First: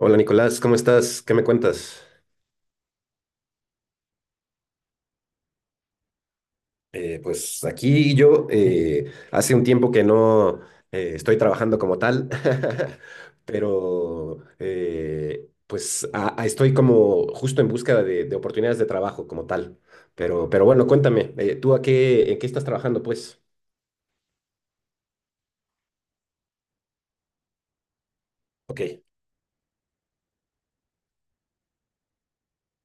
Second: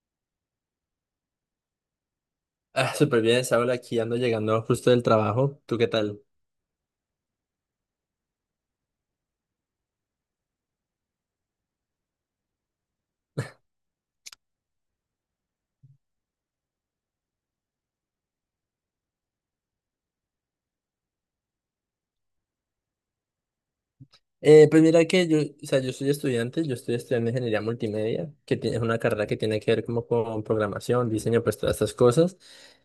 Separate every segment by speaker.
Speaker 1: Hola Nicolás, ¿cómo estás? ¿Qué me cuentas?
Speaker 2: Ah, súper bien, Saúl, aquí ando llegando justo del trabajo. ¿Tú qué tal?
Speaker 1: Pues aquí yo, hace un tiempo que no estoy trabajando como tal, pero pues estoy como justo en búsqueda de oportunidades de trabajo como tal. Pero bueno, cuéntame, ¿tú a qué, en qué estás trabajando pues?
Speaker 2: Pues mira que yo, o sea, yo soy estudiante, yo estoy estudiando ingeniería multimedia, que tiene,
Speaker 1: Ok,
Speaker 2: es una carrera que tiene que ver como con programación, diseño, pues todas estas cosas.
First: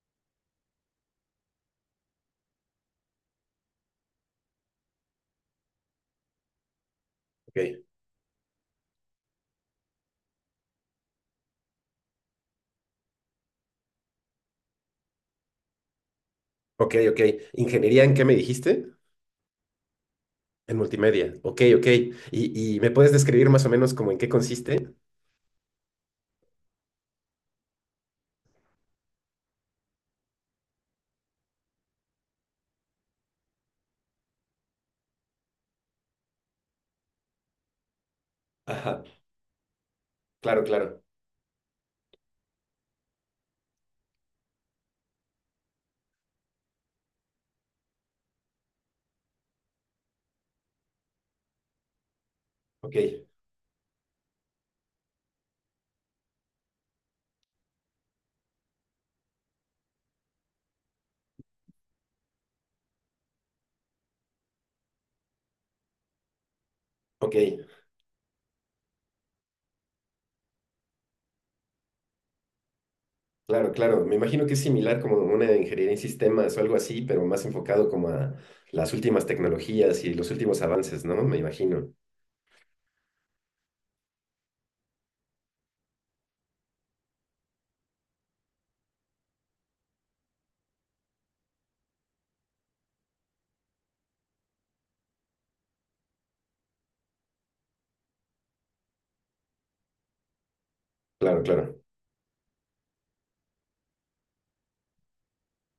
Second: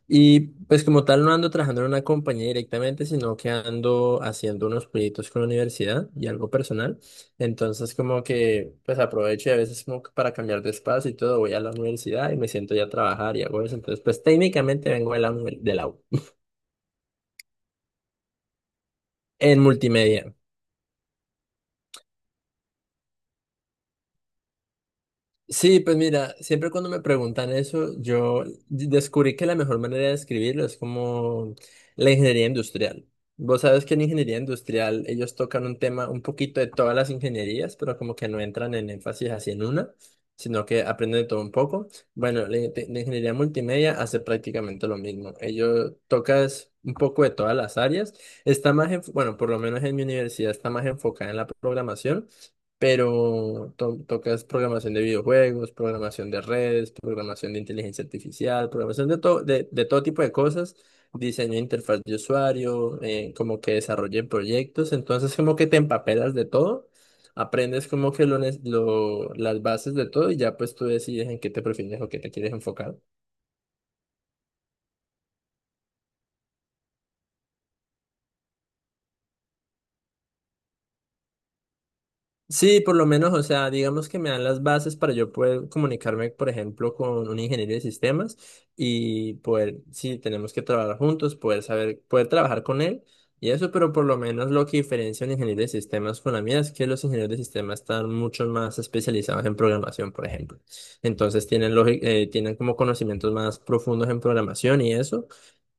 Speaker 2: Y pues como tal no ando trabajando en una compañía directamente, sino que ando haciendo unos proyectos con la universidad y algo personal.
Speaker 1: ok,
Speaker 2: Entonces como que pues aprovecho y a veces como que para cambiar de espacio y todo, voy a la universidad y me siento ya a trabajar y hago eso. Entonces pues técnicamente vengo de la, de la U
Speaker 1: ok, ok. ¿Ingeniería en qué me dijiste?
Speaker 2: en multimedia.
Speaker 1: En multimedia. Ok, ok. ¿Y me puedes describir más o menos como en qué consiste?
Speaker 2: Sí, pues mira, siempre cuando me preguntan eso, yo descubrí que la mejor manera de escribirlo es como la ingeniería industrial. Vos sabes que en ingeniería industrial ellos tocan un tema, un poquito de todas las ingenierías, pero como que no entran en
Speaker 1: Ajá,
Speaker 2: énfasis así en una,
Speaker 1: claro,
Speaker 2: sino que
Speaker 1: claro.
Speaker 2: aprenden de todo un poco. Bueno, la, la ingeniería multimedia hace prácticamente lo mismo. Ellos tocas un poco de todas las áreas. Está más, bueno, por lo menos en mi universidad está más enfocada en la programación,
Speaker 1: Ok,
Speaker 2: pero tocas programación de videojuegos, programación de redes, programación de inteligencia artificial, programación de todo tipo de cosas, diseño de interfaz de usuario, como que desarrollen proyectos, entonces como que te empapelas de todo,
Speaker 1: ok.
Speaker 2: aprendes como que lo, las bases de todo y ya pues tú decides en qué te prefieres o qué te quieres enfocar.
Speaker 1: Claro, claro. Me imagino que es similar como una ingeniería en sistemas o algo así, pero más enfocado como a las últimas tecnologías y los últimos avances, ¿no? Me imagino.
Speaker 2: Sí, por lo menos, o sea, digamos que me dan las bases para yo poder comunicarme, por ejemplo, con un ingeniero de sistemas y poder, si tenemos que trabajar juntos, poder saber, poder trabajar con él y eso, pero por lo menos lo que diferencia un ingeniero de sistemas con la mía es que los ingenieros de sistemas están mucho más especializados en programación, por ejemplo.
Speaker 1: Claro,
Speaker 2: Entonces tienen,
Speaker 1: claro.
Speaker 2: tienen como conocimientos más profundos en programación y eso,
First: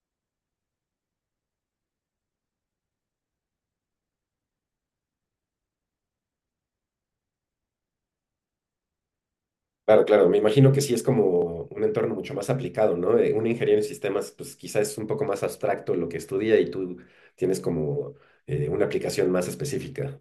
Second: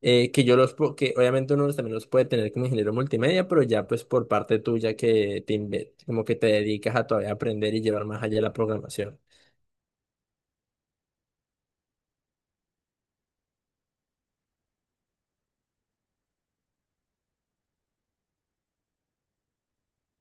Speaker 2: que yo los, que obviamente uno también los puede tener como ingeniero multimedia, pero ya pues por parte tuya que te, como que te dedicas a todavía aprender y llevar más allá la programación.
Speaker 1: Claro, claro. Me imagino que sí es como un entorno mucho más aplicado, ¿no? Una ingeniería en sistemas, pues quizás es un poco más abstracto lo que estudia y tú tienes como una aplicación más específica.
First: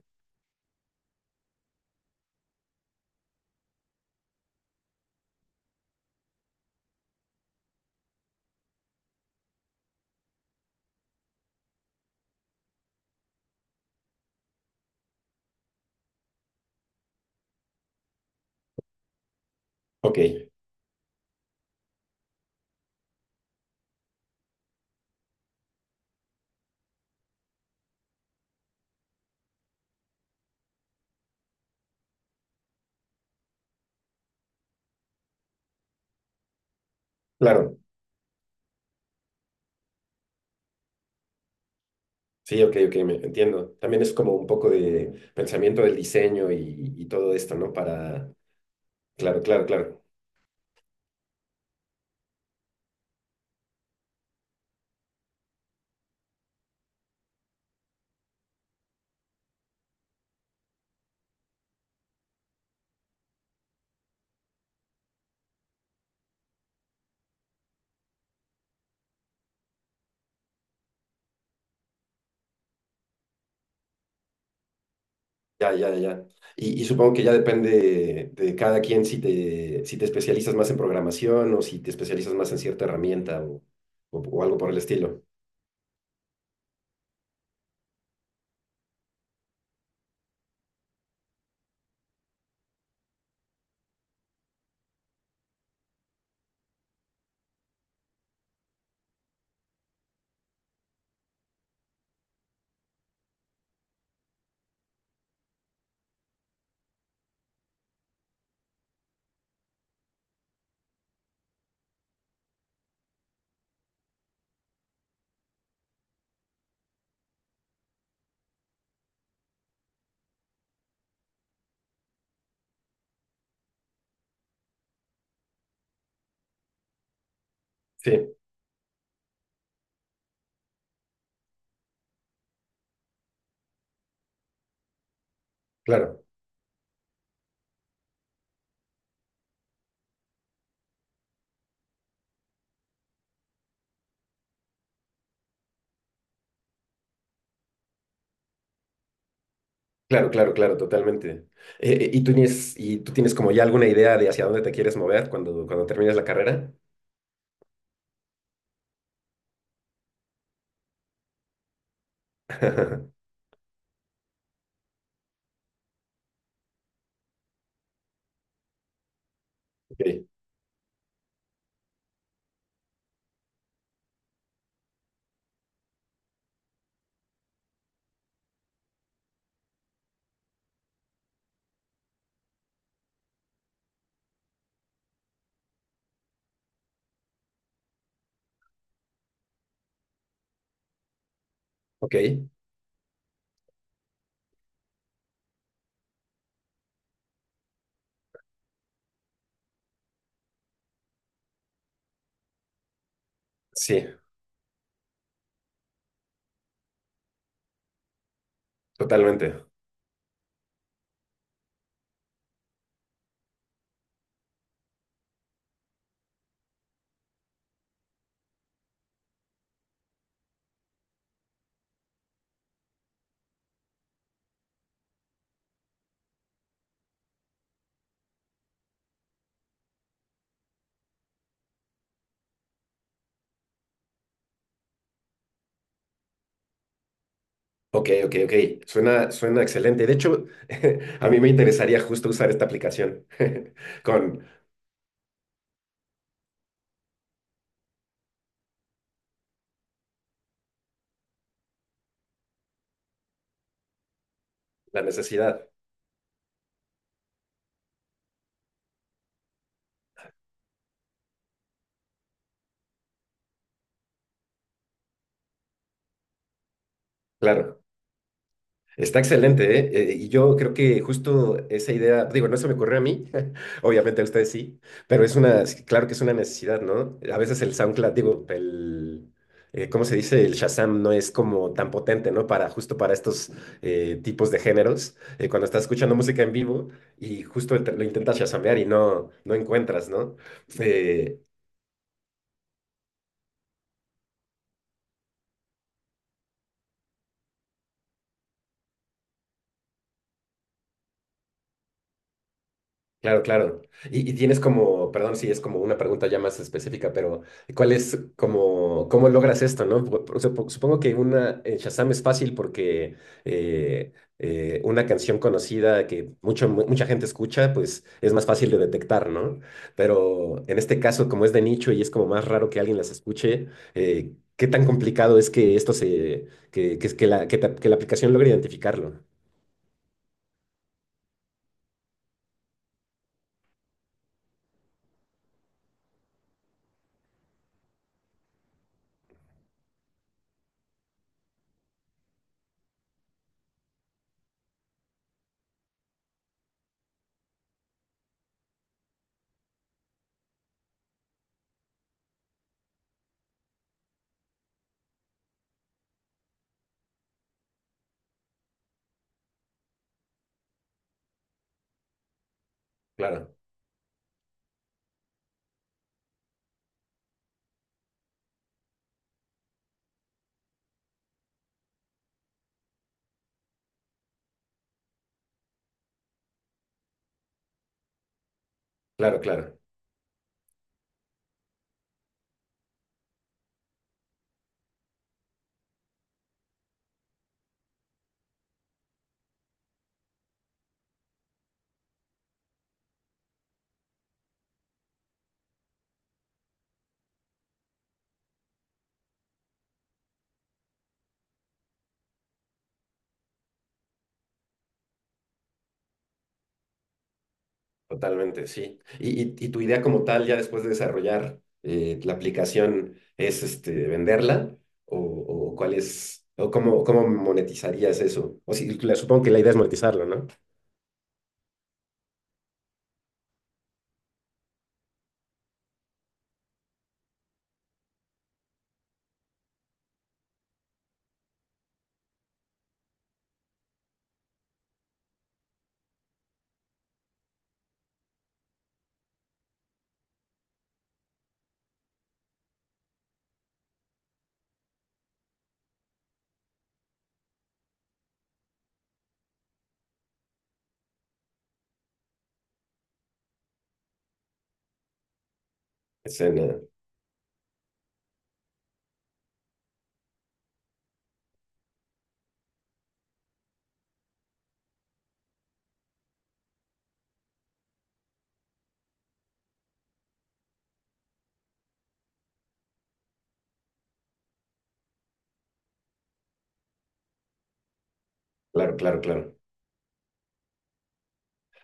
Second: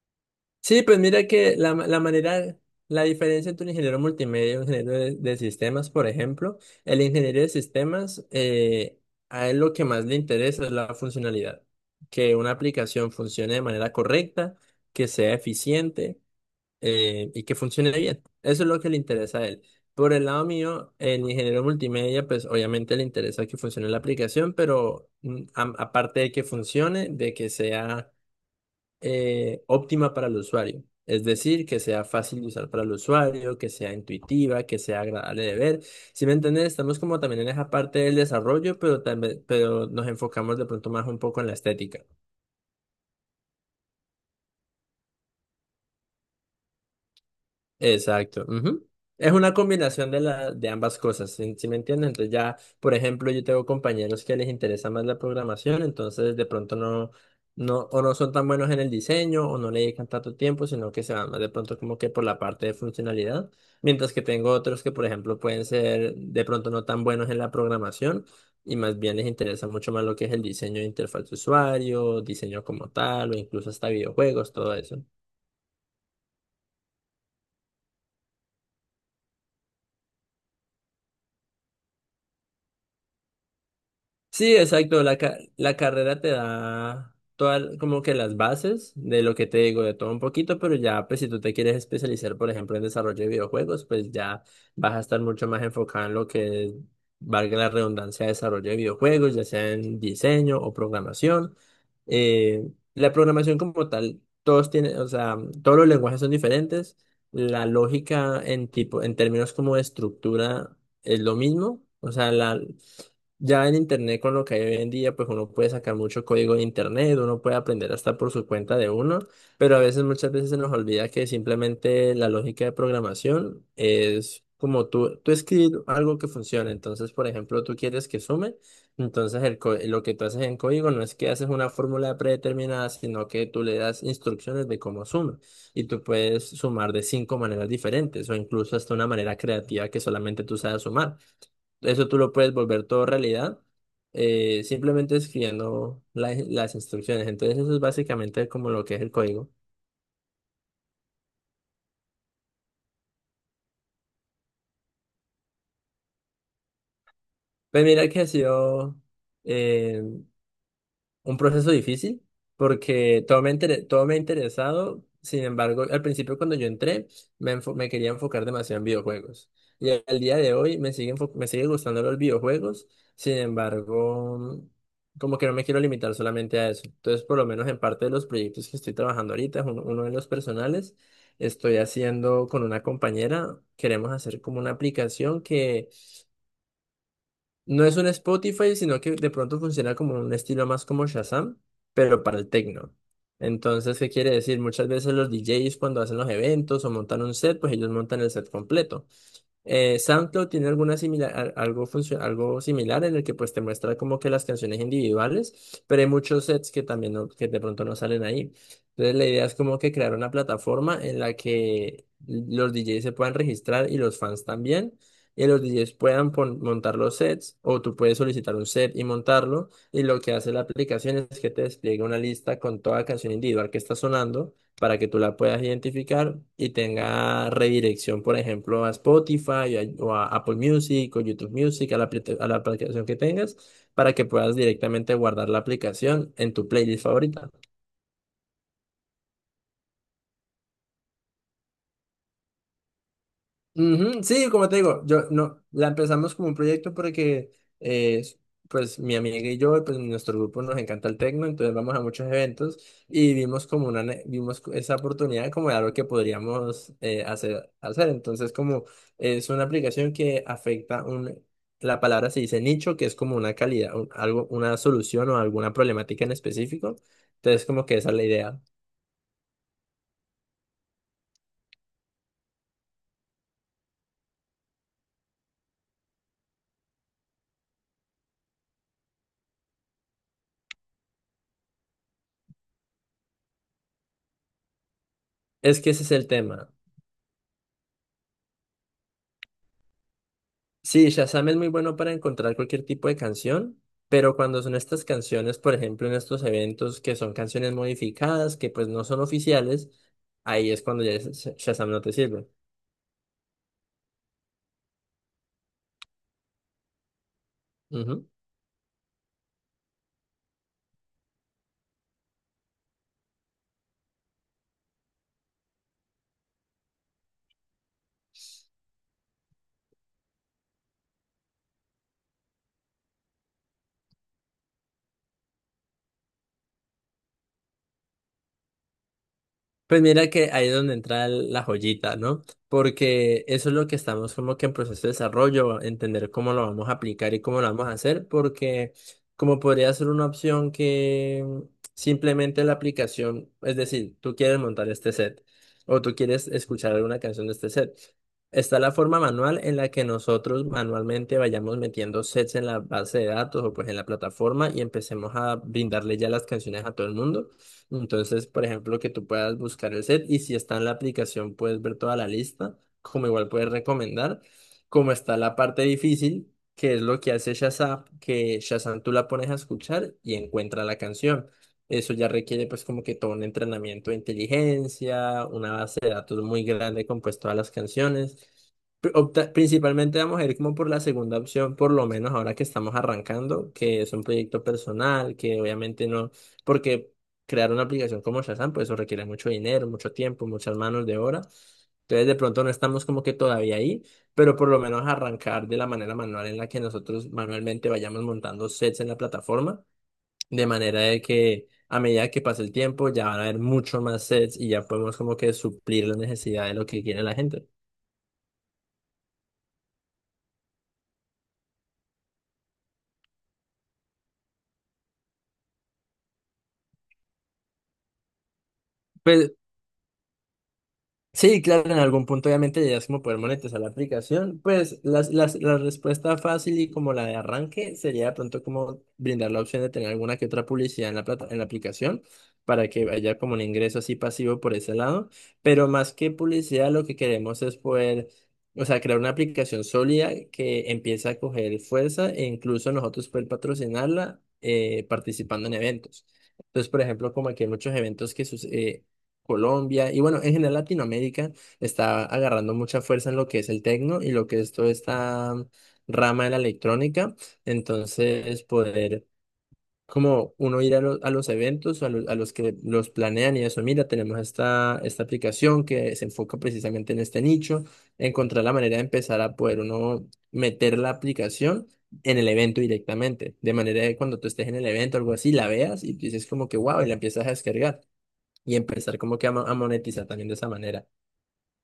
Speaker 2: Sí, pues mira que la, la manera, la diferencia entre un ingeniero multimedia y un ingeniero de sistemas, por ejemplo, el ingeniero de sistemas, a él lo que más le interesa es la funcionalidad, que una aplicación funcione de manera correcta, que sea eficiente, y que funcione bien. Eso es lo que le interesa a él. Por
Speaker 1: Ok,
Speaker 2: el lado mío, en ingeniero multimedia, pues obviamente le interesa que funcione la aplicación, pero aparte de que funcione, de que sea óptima para el usuario. Es decir, que sea fácil de usar para el usuario, que sea intuitiva, que sea agradable de ver. ¿Si me entiendes? Estamos como también en esa
Speaker 1: claro.
Speaker 2: parte del desarrollo, pero también, pero nos enfocamos de pronto más un poco en la estética.
Speaker 1: Sí, ok, ok, me entiendo. También es como un poco de pensamiento del diseño y todo esto, ¿no? Para...
Speaker 2: Exacto, ujú. Es
Speaker 1: Claro,
Speaker 2: una
Speaker 1: claro, claro.
Speaker 2: combinación de, la, de ambas cosas, ¿si me entiendes? Entonces ya, por ejemplo, yo tengo compañeros que les interesa más la programación, entonces de pronto no, o no son tan buenos en el diseño, o no le dedican tanto tiempo, sino que se van más de pronto como que por la parte de funcionalidad, mientras que tengo otros que, por ejemplo, pueden ser de pronto no tan buenos en la programación, y más bien les interesa mucho más lo que es el diseño de interfaz de usuario, diseño como tal, o incluso hasta videojuegos, todo eso.
Speaker 1: Ya, ya, ya. Y supongo que ya depende de cada quien si te, si te especializas más en programación o si te especializas más en cierta herramienta o, o
Speaker 2: Sí,
Speaker 1: algo por el
Speaker 2: exacto. La,
Speaker 1: estilo.
Speaker 2: la carrera te da todas como que las bases de lo que te digo, de todo un poquito, pero ya pues si tú te quieres especializar, por ejemplo, en desarrollo de videojuegos, pues ya vas a estar mucho más enfocado en lo que es, valga la redundancia, desarrollo de videojuegos, ya sea en diseño o programación. Eh, la programación como tal, todos tienen, o sea, todos los lenguajes son diferentes. La lógica en tipo, en términos como de estructura es lo mismo. O sea, la, ya en internet, con lo que hay hoy en día, pues uno puede sacar mucho código de internet, uno puede aprender hasta por su cuenta de uno, pero a veces, muchas veces se nos olvida que simplemente la lógica de programación es como tú escribir algo que funcione. Entonces, por ejemplo, tú quieres que
Speaker 1: Sí,
Speaker 2: sume, entonces el, lo que tú haces en código no es que haces una fórmula predeterminada, sino que tú le das instrucciones de cómo suma. Y tú
Speaker 1: claro,
Speaker 2: puedes sumar de cinco maneras diferentes o incluso hasta una manera creativa que solamente tú sabes sumar. Eso tú lo puedes volver todo realidad, simplemente escribiendo las instrucciones. Entonces eso es básicamente como lo que es el código.
Speaker 1: claro, claro, claro, totalmente. Y tú tienes como ya alguna idea de hacia dónde te quieres mover cuando termines la carrera?
Speaker 2: Pues mira que ha sido eh, un proceso difícil porque todo me, todo me ha interesado. Sin embargo, al principio cuando yo entré, me, me quería enfocar demasiado en videojuegos. Y
Speaker 1: Ok,
Speaker 2: al día de hoy me sigue, me sigue gustando los videojuegos. Sin embargo, como que no me quiero limitar solamente a eso. Entonces, por lo menos en parte de los proyectos que estoy trabajando ahorita, es uno, uno de los personales, estoy haciendo con una compañera, queremos hacer como una aplicación, no es un Spotify, sino que de pronto funciona como un estilo más como Shazam,
Speaker 1: ok,
Speaker 2: pero para el techno. Entonces, ¿qué quiere decir? Muchas veces los DJs cuando hacen los eventos o montan un set, pues ellos montan el set completo. SoundCloud tiene alguna similar, algo similar en el que pues te muestra
Speaker 1: sí,
Speaker 2: como que las canciones individuales, pero hay muchos sets que también que de pronto no salen ahí. Entonces la idea es
Speaker 1: totalmente.
Speaker 2: como que crear una plataforma en la que los DJs se puedan registrar y los fans también, y los DJs puedan montar los sets o tú puedes solicitar un set y montarlo, y lo que hace la aplicación es que te despliega una lista con toda canción individual que está sonando para que tú la puedas identificar y tenga redirección, por ejemplo, a Spotify o a Apple Music o YouTube Music, a la, a la aplicación que tengas, para que puedas directamente guardar la aplicación en tu playlist favorita.
Speaker 1: Ok, ok, ok. Suena, suena excelente. De hecho, a mí me interesaría justo usar esta aplicación
Speaker 2: Ujú,
Speaker 1: con
Speaker 2: sí, como te digo, yo no la empezamos como un proyecto porque, eh, pues mi amiga y yo, pues nuestro grupo nos encanta el tecno, entonces vamos a muchos eventos y vimos como una esa
Speaker 1: la
Speaker 2: oportunidad
Speaker 1: necesidad.
Speaker 2: como de algo que podríamos hacer. Entonces, como es una aplicación que afecta un, la palabra se dice nicho, que es como una calidad, una solución o alguna problemática en específico. Entonces,
Speaker 1: Claro.
Speaker 2: como que esa es la idea.
Speaker 1: Está excelente, ¿eh? Y yo creo que justo esa idea, digo, no se me ocurrió a mí, obviamente a ustedes sí, pero es una, claro que es una necesidad, ¿no? A veces el SoundCloud, digo, el, ¿cómo se dice? El Shazam no es como tan potente, ¿no? Para justo para estos tipos de géneros, cuando
Speaker 2: Es
Speaker 1: estás
Speaker 2: que ese es
Speaker 1: escuchando
Speaker 2: el
Speaker 1: música en
Speaker 2: tema.
Speaker 1: vivo y justo lo intentas shazamear no encuentras, ¿no?
Speaker 2: Sí,
Speaker 1: Eh,
Speaker 2: Shazam es muy bueno para encontrar cualquier tipo de canción, pero cuando son estas canciones, por ejemplo, en estos eventos que son canciones modificadas, que pues no son oficiales, ahí es cuando ya Shazam no te sirve.
Speaker 1: claro, claro. Y tienes como, perdón si es como una pregunta ya más específica, pero ¿cuál es como, cómo logras esto, no? Supongo que una en Shazam es fácil porque una canción conocida que mucha gente escucha, pues es más fácil de detectar, ¿no? Pero en este caso, como es de nicho y es como más raro que alguien las escuche, ¿qué tan complicado es que esto se, que la, que la aplicación logre identificarlo?
Speaker 2: Pues mira que ahí es donde entra la joyita, ¿no? Porque eso es lo que estamos como que en proceso de desarrollo, entender cómo lo vamos a aplicar y cómo lo vamos a hacer, porque como podría ser una opción que simplemente la aplicación, es decir, tú quieres montar este set o tú quieres escuchar alguna canción de este set. Está la forma manual en la que nosotros manualmente vayamos metiendo sets en la base de datos o pues en la plataforma y empecemos a brindarle ya las canciones a todo el mundo. Entonces, por ejemplo, que tú puedas buscar el set y si está en la aplicación puedes ver toda la lista, como igual
Speaker 1: Claro,
Speaker 2: puedes recomendar, como está la parte difícil, que es lo que hace Shazam, que Shazam tú la pones a escuchar y encuentra la canción. Eso ya requiere pues como que todo un entrenamiento de inteligencia, una base de datos muy grande con pues todas las canciones.
Speaker 1: claro, claro.
Speaker 2: Principalmente vamos a ir como por la segunda opción, por lo menos ahora que estamos arrancando, que es un proyecto personal, que obviamente no, porque crear una aplicación como Shazam, pues eso requiere mucho dinero, mucho tiempo, muchas manos de obra. Entonces, de pronto no estamos como que todavía ahí, pero por lo menos arrancar de la manera manual en la que nosotros manualmente vayamos montando sets en la plataforma, de manera de que a medida que pase el tiempo ya van a haber mucho más sets y ya podemos como que suplir la necesidad de lo que quiere la gente.
Speaker 1: Totalmente, sí. Y tu idea como tal, ya después de desarrollar la aplicación, ¿es este, venderla? ¿O, o cuál es, cómo monetizarías eso? O si, supongo que
Speaker 2: Pues
Speaker 1: la idea es monetizarlo, ¿no?
Speaker 2: sí, claro, en algún punto obviamente llegas como poder monetizar la aplicación. Pues la respuesta fácil y como la de arranque sería de pronto como brindar la opción de tener alguna que otra publicidad en la plata, en la aplicación para que haya como un ingreso así pasivo por ese lado. Pero más que publicidad, lo que queremos es poder, o sea, crear una aplicación sólida que empiece a coger fuerza e incluso nosotros poder patrocinarla participando en eventos. Entonces, por ejemplo, como aquí hay muchos eventos que suceden Colombia, y bueno, en general Latinoamérica está agarrando mucha fuerza en lo que es el tecno y lo que es toda esta rama de la
Speaker 1: Escena.
Speaker 2: electrónica. Entonces, poder como uno ir a, a los eventos, a, a los que los planean y eso, mira, tenemos esta, esta aplicación que se enfoca precisamente en este nicho, encontrar la manera de empezar a poder uno meter la aplicación en el evento directamente, de manera que cuando tú estés en el evento o algo así, la veas y dices como que wow, y la empiezas a descargar y
Speaker 1: Claro,
Speaker 2: empezar
Speaker 1: claro,
Speaker 2: como que a,
Speaker 1: claro.
Speaker 2: a monetizar también de esa manera.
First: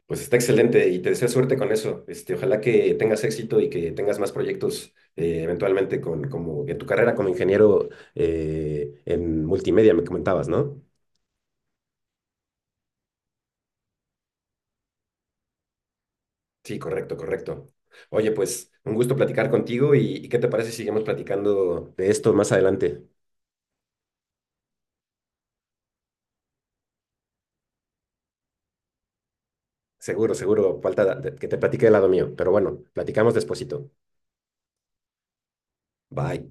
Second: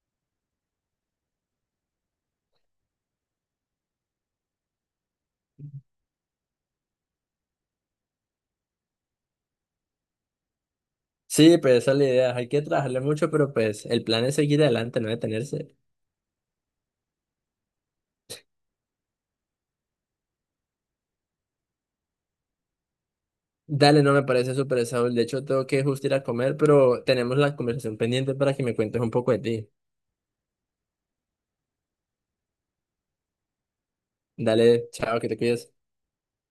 Speaker 1: Pues está excelente y te deseo suerte con eso. Este, ojalá que tengas éxito y que tengas más proyectos eventualmente con, como en tu carrera como ingeniero en multimedia, me comentabas, ¿no?
Speaker 2: Sí, pues esa es la idea. Hay que trabajarle mucho, pero pues el plan es seguir adelante, no detenerse.
Speaker 1: Sí, correcto, correcto. Oye, pues un gusto platicar contigo y ¿qué te parece si seguimos platicando de esto más adelante?
Speaker 2: Dale, no me parece súper Saúl. De hecho, tengo que justo ir a comer, pero tenemos la conversación pendiente para que me cuentes un poco de ti.
Speaker 1: Seguro, seguro, que te platique del lado mío, pero bueno, platicamos despuesito.
Speaker 2: Dale, chao, que te cuides.
Speaker 1: Bye.